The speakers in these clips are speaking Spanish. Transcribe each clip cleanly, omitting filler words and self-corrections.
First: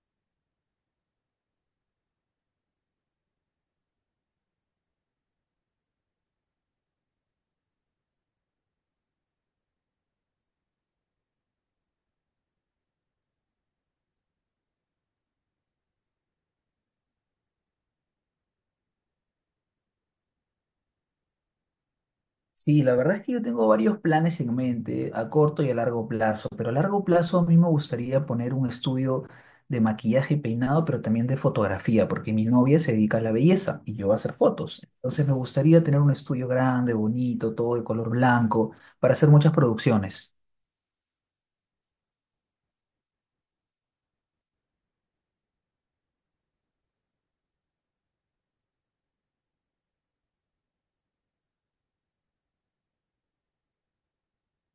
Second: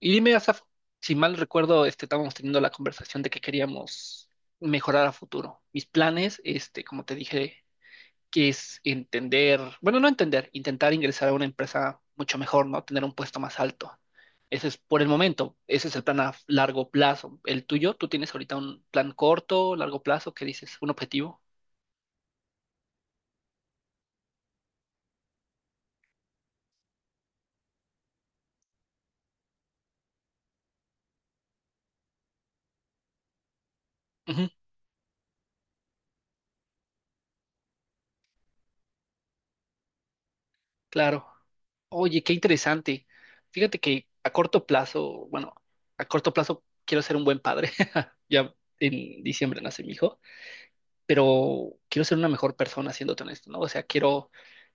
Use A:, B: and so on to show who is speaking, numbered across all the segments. A: Y dime, Asaf, si mal recuerdo, estábamos teniendo la conversación de que queríamos mejorar a futuro. Mis planes, como te dije, que es entender, bueno, no entender, intentar ingresar a una empresa mucho mejor, ¿no? Tener un puesto más alto. Ese es por el momento, ese es el plan a largo plazo. ¿El tuyo? ¿Tú tienes ahorita un plan corto, largo plazo? ¿Qué dices? ¿Un objetivo?
B: Sí, la verdad es que yo tengo varios planes en mente, a corto y a largo plazo, pero a largo plazo a mí me gustaría poner un estudio de maquillaje y peinado, pero también de fotografía, porque mi novia se dedica a la belleza y yo a hacer fotos. Entonces me gustaría tener un estudio grande, bonito, todo de color blanco, para hacer muchas producciones.
A: Claro. Oye, qué interesante. Fíjate que a corto plazo, bueno, a corto plazo quiero ser un buen padre. Ya en diciembre nace mi hijo, pero quiero ser una mejor persona, siéndote honesto, ¿no? O sea, quiero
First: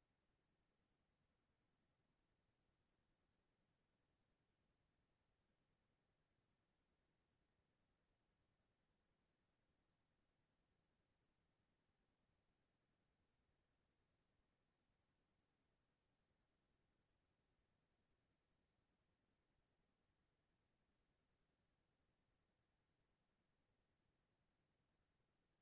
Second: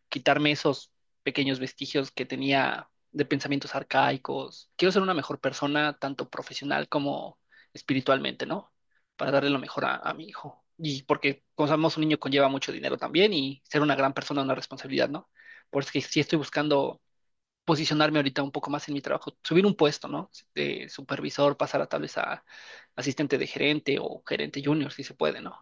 A: quitarme esos pequeños vestigios que tenía de pensamientos arcaicos. Quiero ser una mejor persona, tanto profesional como espiritualmente, ¿no? Para darle lo mejor a mi hijo. Y porque, como sabemos, un niño conlleva mucho dinero también y ser una gran persona es una responsabilidad, ¿no? Por eso que sí estoy buscando posicionarme ahorita un poco más en mi trabajo, subir un puesto, ¿no? De supervisor, pasar a tal vez a asistente de gerente o gerente junior, si se puede, ¿no?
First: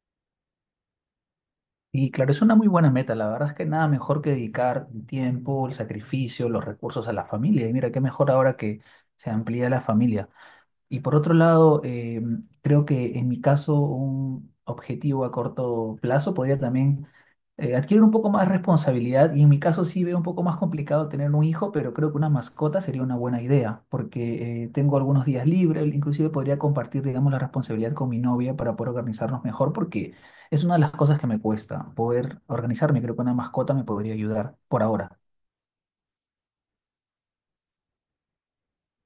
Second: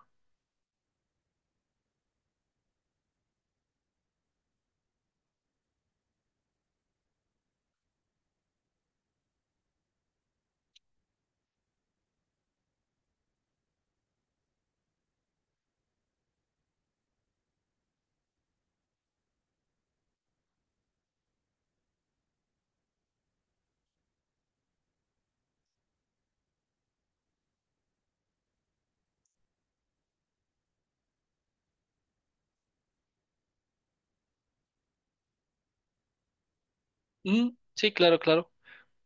B: Y claro, es una muy buena meta, la verdad es que nada mejor que dedicar el tiempo, el sacrificio, los recursos a la familia. Y mira, qué mejor ahora que se amplía la familia. Y por otro lado, creo que en mi caso un objetivo a corto plazo podría también adquirir un poco más responsabilidad y en mi caso sí veo un poco más complicado tener un hijo, pero creo que una mascota sería una buena idea porque tengo algunos días libres, inclusive podría compartir, digamos, la responsabilidad con mi novia para poder organizarnos mejor porque es una de las cosas que me cuesta, poder organizarme, creo que una mascota me podría ayudar por ahora.
A: Mm, sí, claro, claro.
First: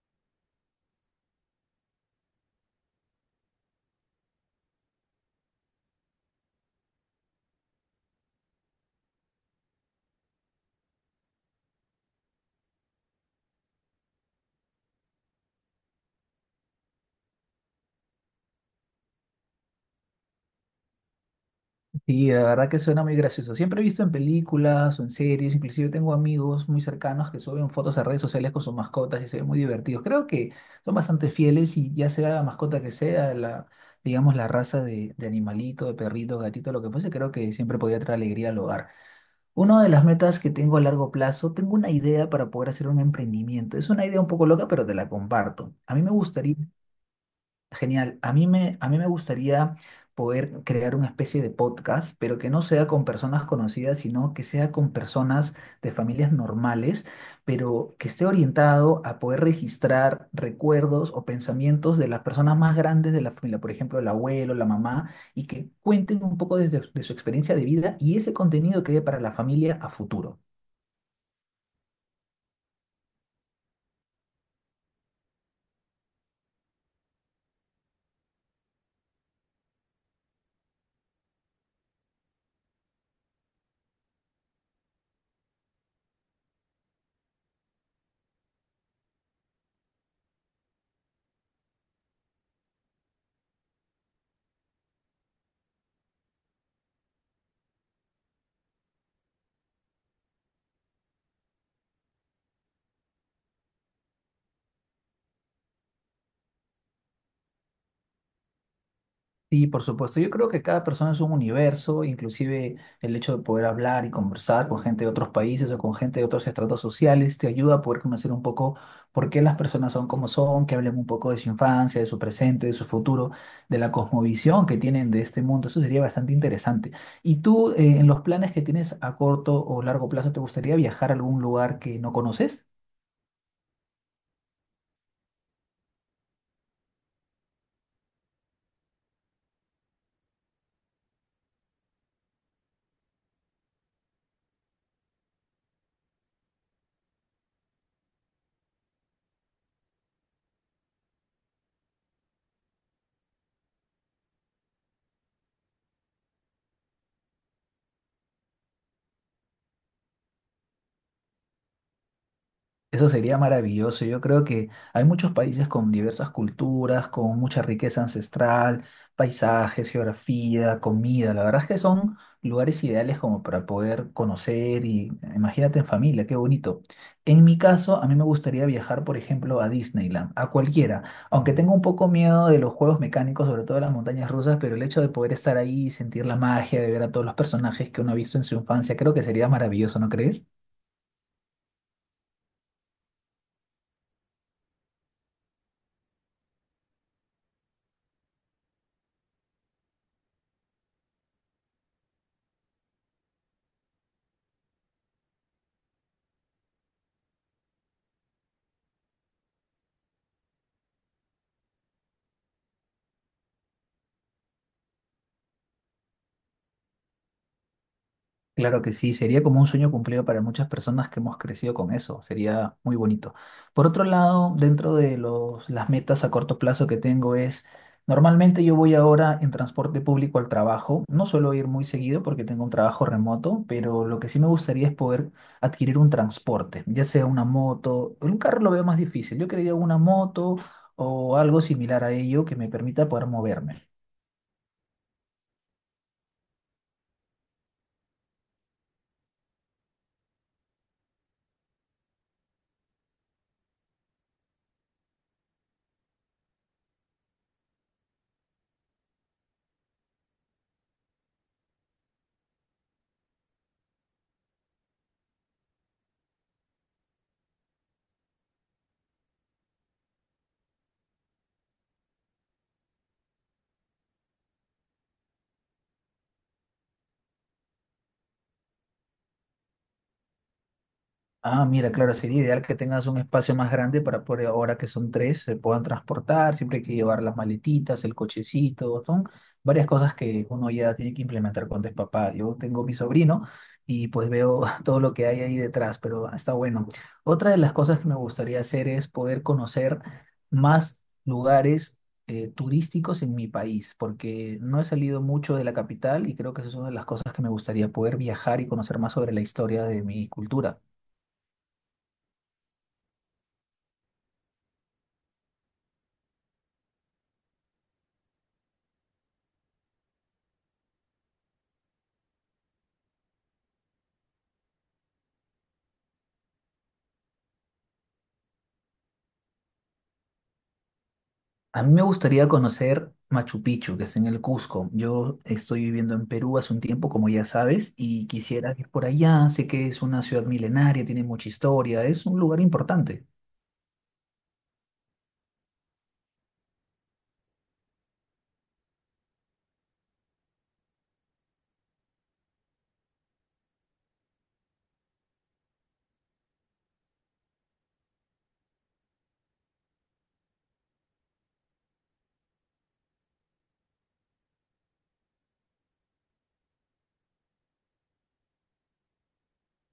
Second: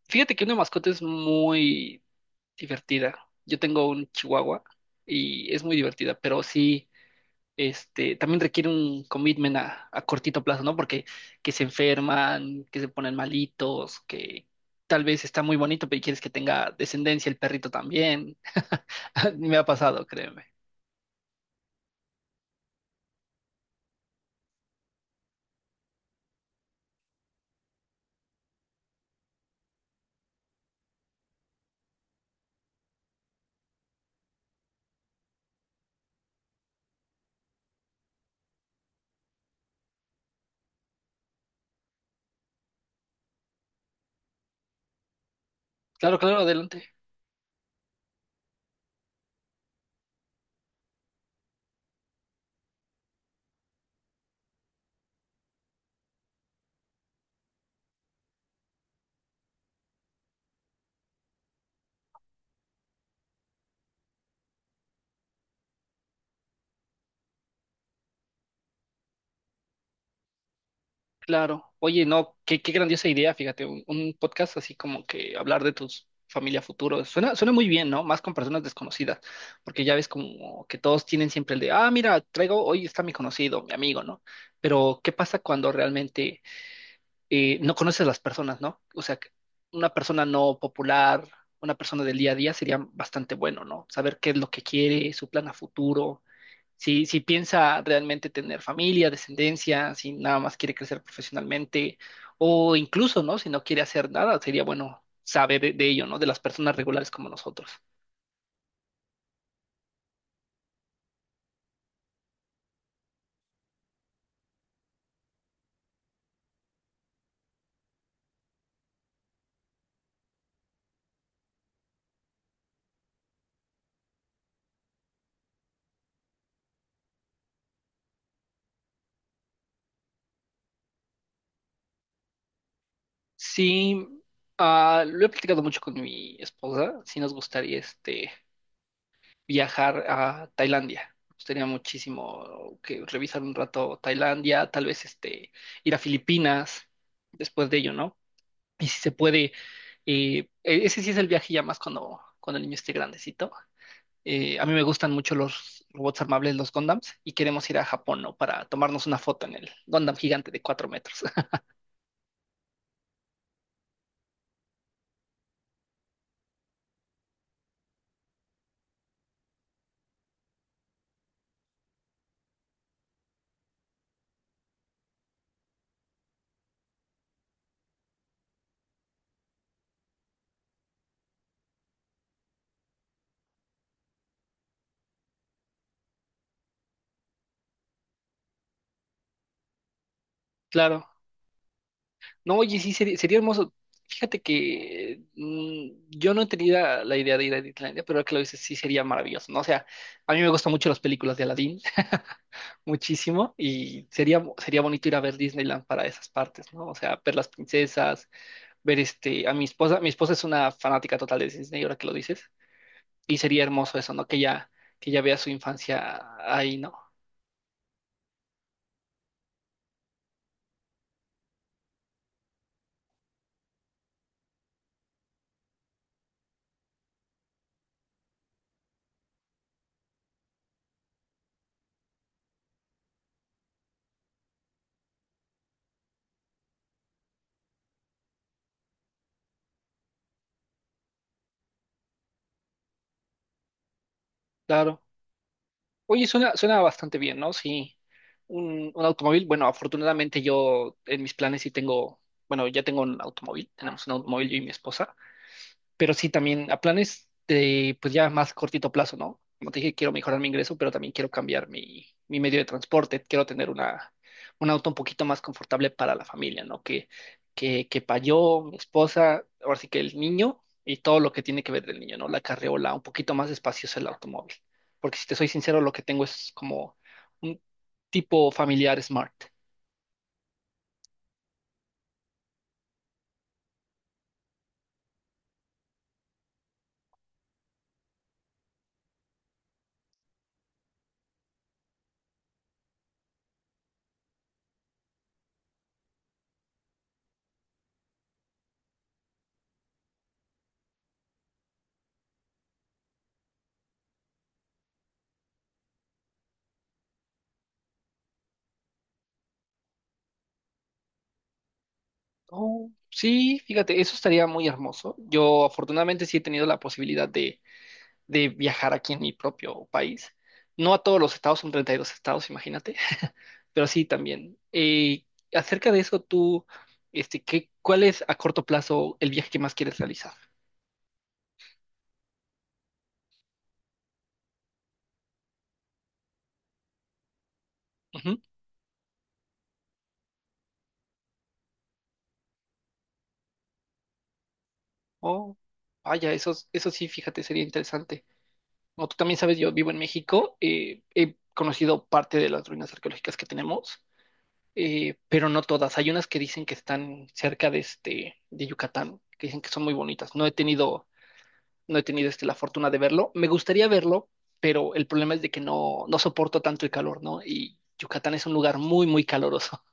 A: Fíjate que una mascota es muy divertida. Yo tengo un chihuahua y es muy divertida, pero sí, también requiere un commitment a cortito plazo, ¿no? Porque que se enferman, que se ponen malitos, que tal vez está muy bonito, pero quieres que tenga descendencia el perrito también. Me ha pasado, créeme.
B: Y la verdad que suena muy gracioso. Siempre he visto en películas o en series, inclusive tengo amigos muy cercanos que suben fotos a redes sociales con sus mascotas y se ven muy divertidos. Creo que son bastante fieles y ya sea la mascota que sea, la, digamos, la raza de animalito, de perrito, gatito, lo que fuese, creo que siempre podría traer alegría al hogar. Una de las metas que tengo a largo plazo, tengo una idea para poder hacer un emprendimiento. Es una idea un poco loca, pero te la comparto. A mí me
A: Claro, claro,
B: gustaría.
A: adelante.
B: Genial. A mí me gustaría poder crear una especie de podcast, pero que no sea con personas conocidas, sino que sea con personas de familias normales, pero que esté orientado a poder registrar recuerdos o pensamientos de las personas más grandes de la familia, por ejemplo, el abuelo, la mamá, y que cuenten un poco de su experiencia de vida y ese contenido quede para la familia a futuro.
A: Claro. Oye, no, qué, qué grandiosa idea, fíjate, un podcast así como que hablar de tus familia futuro. Suena, suena muy bien, ¿no? Más con personas desconocidas, porque ya ves como que todos tienen siempre el de, ah, mira, traigo, hoy está mi conocido, mi amigo, ¿no? Pero ¿qué pasa cuando realmente no conoces a las personas, ¿no? O sea, que una persona no popular, una persona del día a día sería bastante bueno, ¿no? Saber qué es lo que quiere, su plan a futuro, si piensa realmente tener familia, descendencia, si nada más quiere crecer profesionalmente o incluso, ¿no? Si no quiere hacer nada, sería bueno saber de ello, ¿no? De las personas regulares como nosotros.
B: Sí, por supuesto. Yo creo que cada persona es un universo, inclusive el hecho de poder hablar y conversar con gente de otros países o con gente de otros estratos sociales te ayuda a poder conocer un poco por qué las personas son como son, que hablen un poco de su infancia, de su presente, de su futuro, de la cosmovisión que tienen de este mundo. Eso sería bastante interesante. ¿Y tú, en los planes que tienes a corto o largo plazo, te gustaría viajar a algún lugar que no conoces?
A: Sí, ah, lo he platicado mucho con mi esposa, sí nos gustaría viajar a Tailandia. Nos gustaría muchísimo que revisar un rato Tailandia, tal vez ir a Filipinas después de ello, ¿no? Y si se puede, ese sí es el viaje ya más cuando, cuando el niño esté grandecito. A mí me gustan mucho los robots armables, los Gundams, y queremos ir a Japón, ¿no? Para tomarnos una foto en el Gundam gigante de 4 metros.
B: Eso sería maravilloso. Yo creo que hay muchos países con diversas culturas, con mucha riqueza ancestral, paisajes, geografía, comida. La verdad es que son lugares ideales como para poder conocer y imagínate en familia, qué bonito. En mi caso, a mí me gustaría viajar, por ejemplo, a Disneyland, a cualquiera, aunque tengo un poco miedo de los juegos mecánicos, sobre todo de las montañas rusas, pero el hecho de poder estar ahí y sentir la magia, de ver a todos los personajes que uno ha visto en su infancia, creo que sería maravilloso, ¿no crees?
A: Claro. No, oye, sí, sería, sería hermoso. Fíjate que mm, yo no tenía la idea de ir a Disneylandia, pero ahora que lo dices, sí sería maravilloso, ¿no? O sea, a mí me gustan mucho las películas de Aladdin, muchísimo, y sería, sería bonito ir a ver Disneyland para esas partes, ¿no? O sea, ver las princesas, ver a mi esposa. Mi esposa es una fanática total de Disney, ahora que lo dices. Y sería hermoso eso, ¿no? Que ya vea su infancia ahí, ¿no?
B: Claro que sí, sería como un sueño cumplido para muchas personas que hemos crecido con eso, sería muy bonito. Por otro lado, dentro de los, las metas a corto plazo que tengo es, normalmente yo voy ahora en transporte público al trabajo, no suelo ir muy seguido porque tengo un trabajo remoto, pero lo que sí me gustaría es poder adquirir un transporte, ya sea una moto, en un carro lo veo más difícil, yo quería una moto o algo similar a ello que me permita poder moverme.
A: Claro. Oye, suena, suena bastante bien, ¿no? Sí. Un automóvil, bueno, afortunadamente yo en mis planes sí tengo, bueno, ya tengo un automóvil, tenemos un automóvil yo y mi esposa. Pero sí también a planes de, pues ya más cortito plazo, ¿no? Como te dije, quiero mejorar mi ingreso, pero también quiero cambiar mi, mi medio de transporte, quiero tener una, un auto un poquito más confortable para la familia, ¿no? Que para yo, mi esposa, ahora sí que el niño y todo lo que tiene que ver del niño, ¿no? La carriola, un poquito más espacioso el automóvil, porque si te soy sincero, lo que tengo es como un tipo familiar smart.
B: Ah, mira, claro, sería ideal que tengas un espacio más grande para poder, ahora que son tres, se puedan transportar, siempre hay que llevar las maletitas, el cochecito, son varias cosas que uno ya tiene que implementar cuando es papá. Yo tengo mi sobrino y pues veo todo lo que hay ahí detrás, pero está bueno. Otra de las cosas que me gustaría hacer es poder conocer más lugares turísticos en mi país, porque no he salido mucho de la capital y creo que esa es una de las cosas que me gustaría poder viajar y conocer más sobre la historia de mi cultura.
A: Oh, sí, fíjate, eso estaría muy hermoso. Yo afortunadamente sí he tenido la posibilidad de viajar aquí en mi propio país. No a todos los estados, son 32 estados, imagínate, pero sí también. Acerca de eso, tú, ¿qué, cuál es a corto plazo el viaje que más quieres realizar?
B: A mí me gustaría conocer Machu Picchu, que es en el Cusco. Yo estoy viviendo en Perú hace un tiempo, como ya sabes, y
A: Ujú.
B: quisiera ir por allá. Sé que es una ciudad milenaria, tiene mucha historia, es un lugar importante.
A: Oh, vaya, eso sí, fíjate, sería interesante. Como tú también sabes, yo vivo en México, he conocido parte de las ruinas arqueológicas que tenemos, pero no todas. Hay unas que dicen que están cerca de, de Yucatán, que dicen que son muy bonitas. No he tenido la fortuna de verlo. Me gustaría verlo, pero el problema es de que no, no soporto tanto el calor, ¿no? Y Yucatán es un lugar muy, muy caloroso.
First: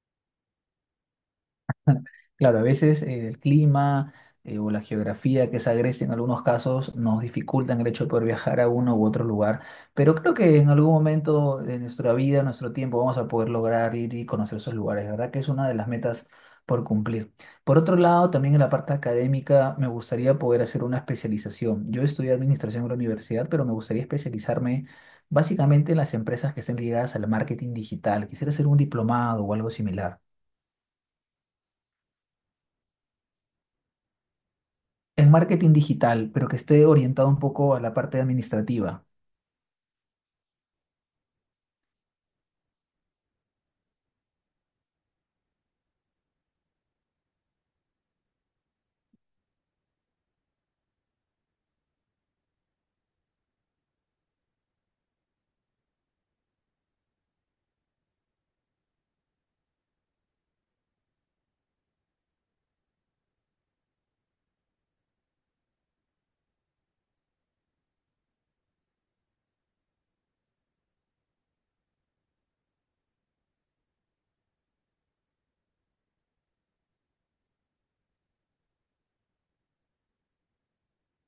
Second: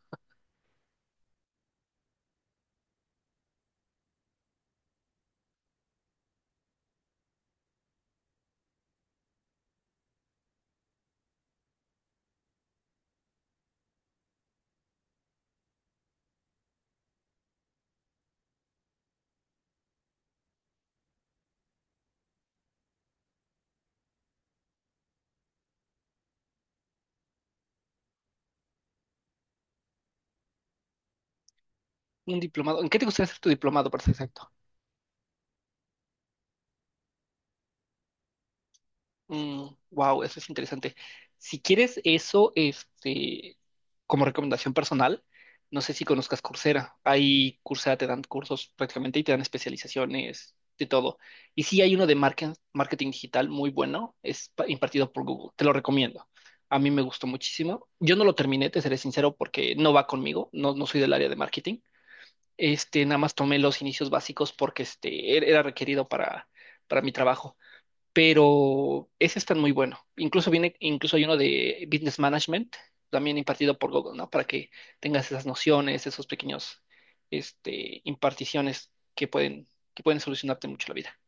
B: Claro, a veces el clima o la geografía que es agreste en algunos casos nos dificultan el hecho de poder viajar a uno u otro lugar, pero creo que en algún momento de nuestra vida, nuestro tiempo, vamos a poder lograr ir y conocer esos lugares, ¿verdad? Que es una de las metas por cumplir. Por otro lado, también en la parte académica me gustaría poder hacer una especialización. Yo estudié administración en la universidad, pero me gustaría especializarme básicamente en las empresas que estén ligadas al marketing digital. Quisiera hacer un diplomado o algo similar.
A: Un diplomado. ¿En qué te gustaría hacer tu diplomado, para ser exacto?
B: En marketing digital, pero que esté orientado un poco a la parte administrativa.
A: Wow, eso es interesante. Si quieres eso, como recomendación personal, no sé si conozcas Coursera. Ahí Coursera te dan cursos prácticamente y te dan especializaciones de todo. Y sí hay uno de marketing digital muy bueno, es impartido por Google. Te lo recomiendo. A mí me gustó muchísimo. Yo no lo terminé, te seré sincero, porque no va conmigo. No, no soy del área de marketing. Este, nada más tomé los inicios básicos porque era requerido para mi trabajo, pero ese está muy bueno. Incluso viene, incluso hay uno de Business Management, también impartido por Google, ¿no? Para que tengas esas nociones, esos pequeños, imparticiones que pueden solucionarte mucho la vida.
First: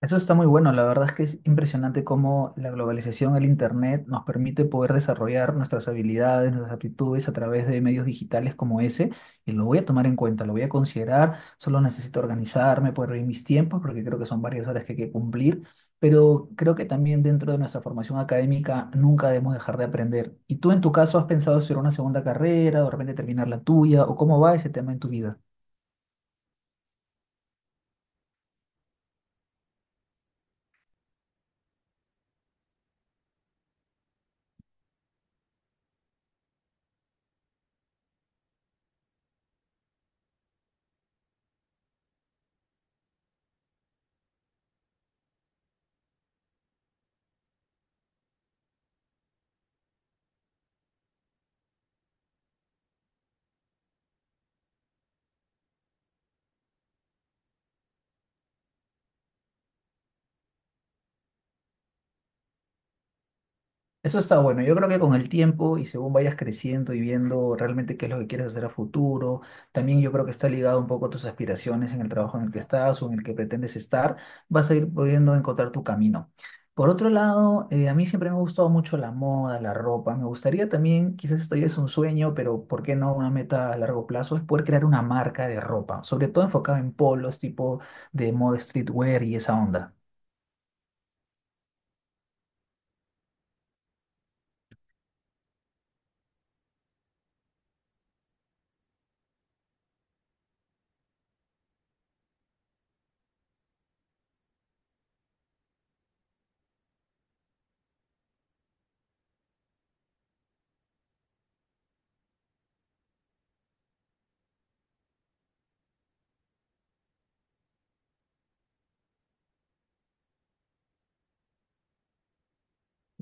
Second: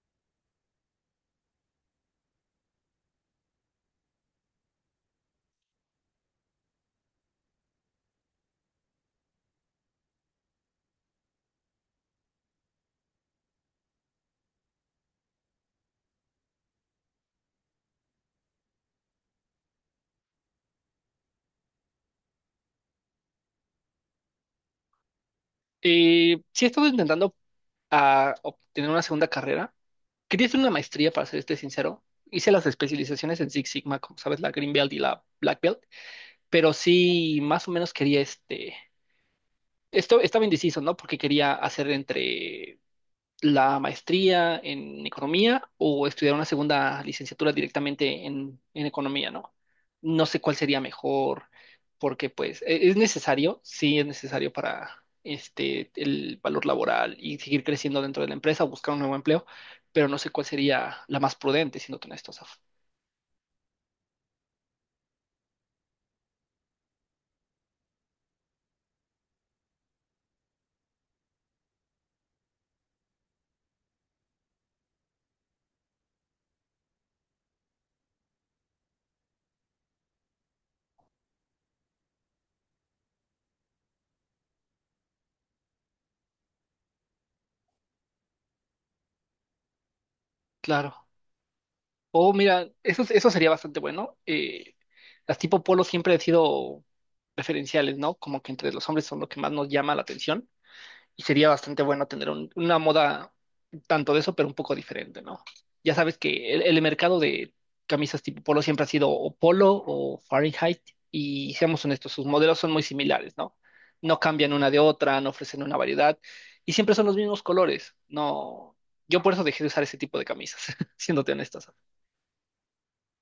B: Eso está muy bueno, la verdad es que es impresionante cómo la globalización, el Internet, nos permite poder desarrollar nuestras habilidades, nuestras aptitudes a través de medios digitales como ese, y lo voy a tomar en cuenta, lo voy a considerar, solo necesito organizarme, poder ver mis tiempos, porque creo que son varias horas que hay que cumplir, pero creo que también dentro de nuestra formación académica nunca debemos dejar de aprender. ¿Y tú en tu caso has pensado hacer una segunda carrera, o de repente terminar la tuya, o cómo va ese tema en tu vida?
A: Sí he estado intentando ah, obtener una segunda carrera. Quería hacer una maestría, para serte sincero. Hice las especializaciones en Six Sigma, como sabes, la Green Belt y la Black Belt, pero sí más o menos quería este... Esto estaba indeciso, ¿no? Porque quería hacer entre la maestría en economía o estudiar una segunda licenciatura directamente en economía, ¿no? No sé cuál sería mejor, porque pues es necesario, sí es necesario para este el valor laboral y seguir creciendo dentro de la empresa, o buscar un nuevo empleo, pero no sé cuál sería la más prudente, siendo honestos. Af.
B: Eso está bueno. Yo creo que con el tiempo y según vayas creciendo y viendo realmente qué es lo que quieres hacer a futuro, también yo creo que está ligado un poco a tus aspiraciones en el trabajo en el que estás o en el que pretendes estar, vas a ir pudiendo encontrar tu camino. Por otro lado, a mí siempre me ha gustado mucho la moda, la ropa. Me gustaría también, quizás esto ya es un sueño, pero ¿por qué no una meta a largo plazo? Es poder crear una marca de ropa, sobre todo enfocada en polos, tipo de moda streetwear y esa onda.
A: Claro. O mira, eso sería bastante bueno. Las tipo polo siempre han sido preferenciales, ¿no? Como que entre los hombres son lo que más nos llama la atención y sería bastante bueno tener una moda tanto de eso, pero un poco diferente, ¿no? Ya sabes que el mercado de camisas tipo polo siempre ha sido o polo o Fahrenheit, y seamos honestos, sus modelos son muy similares, ¿no? No cambian una de otra, no ofrecen una variedad y siempre son los mismos colores, ¿no? Yo por eso dejé de usar ese tipo de camisas, siéndote honestas.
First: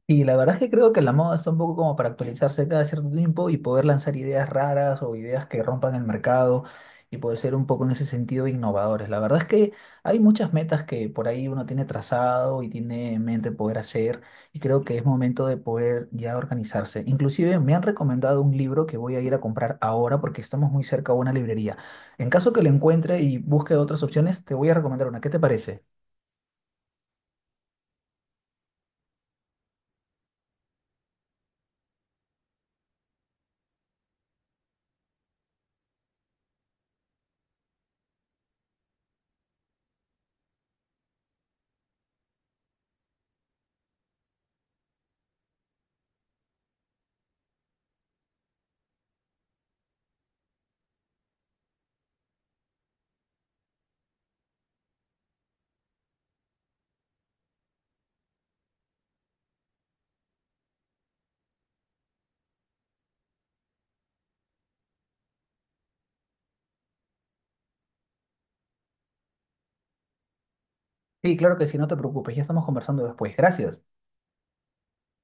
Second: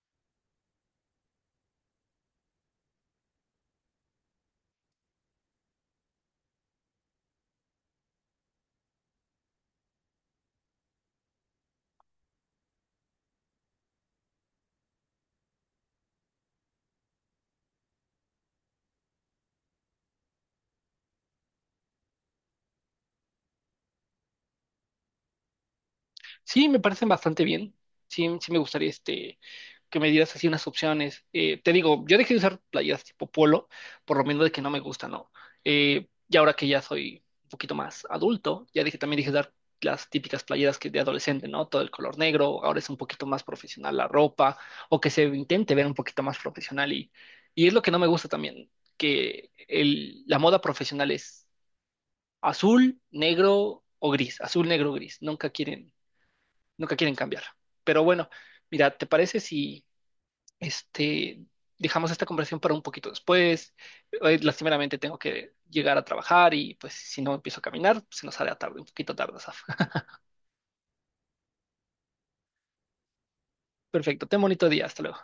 B: Y la verdad es que creo que la moda está un poco como para actualizarse cada cierto tiempo y poder lanzar ideas raras o ideas que rompan el mercado y poder ser un poco en ese sentido innovadores. La verdad es que hay muchas metas que por ahí uno tiene trazado y tiene en mente poder hacer y creo que es momento de poder ya organizarse. Inclusive me han recomendado un libro que voy a ir a comprar ahora porque estamos muy cerca a una librería. En caso que lo encuentre y busque otras opciones, te voy a recomendar una. ¿Qué te parece?
A: Sí, me parecen bastante bien. Sí, sí me gustaría que me dieras así unas opciones. Te digo, yo dejé de usar playeras tipo polo, por lo menos de que no me gusta, ¿no? Y ahora que ya soy un poquito más adulto, ya dije, también dije dar las típicas playeras que de adolescente, ¿no? Todo el color negro, ahora es un poquito más profesional la ropa, o que se intente ver un poquito más profesional y es lo que no me gusta también, que la moda profesional es azul, negro o gris, azul, negro, gris, nunca quieren cambiar. Pero bueno, mira, ¿te parece si este, dejamos esta conversación para un poquito después? Hoy, lastimeramente tengo que llegar a trabajar y pues si no empiezo a caminar, se nos hará tarde, un poquito tarde, Asaf.
B: Sí, claro que sí, no te preocupes, ya estamos conversando después. Gracias.
A: Perfecto, ten bonito día, hasta luego.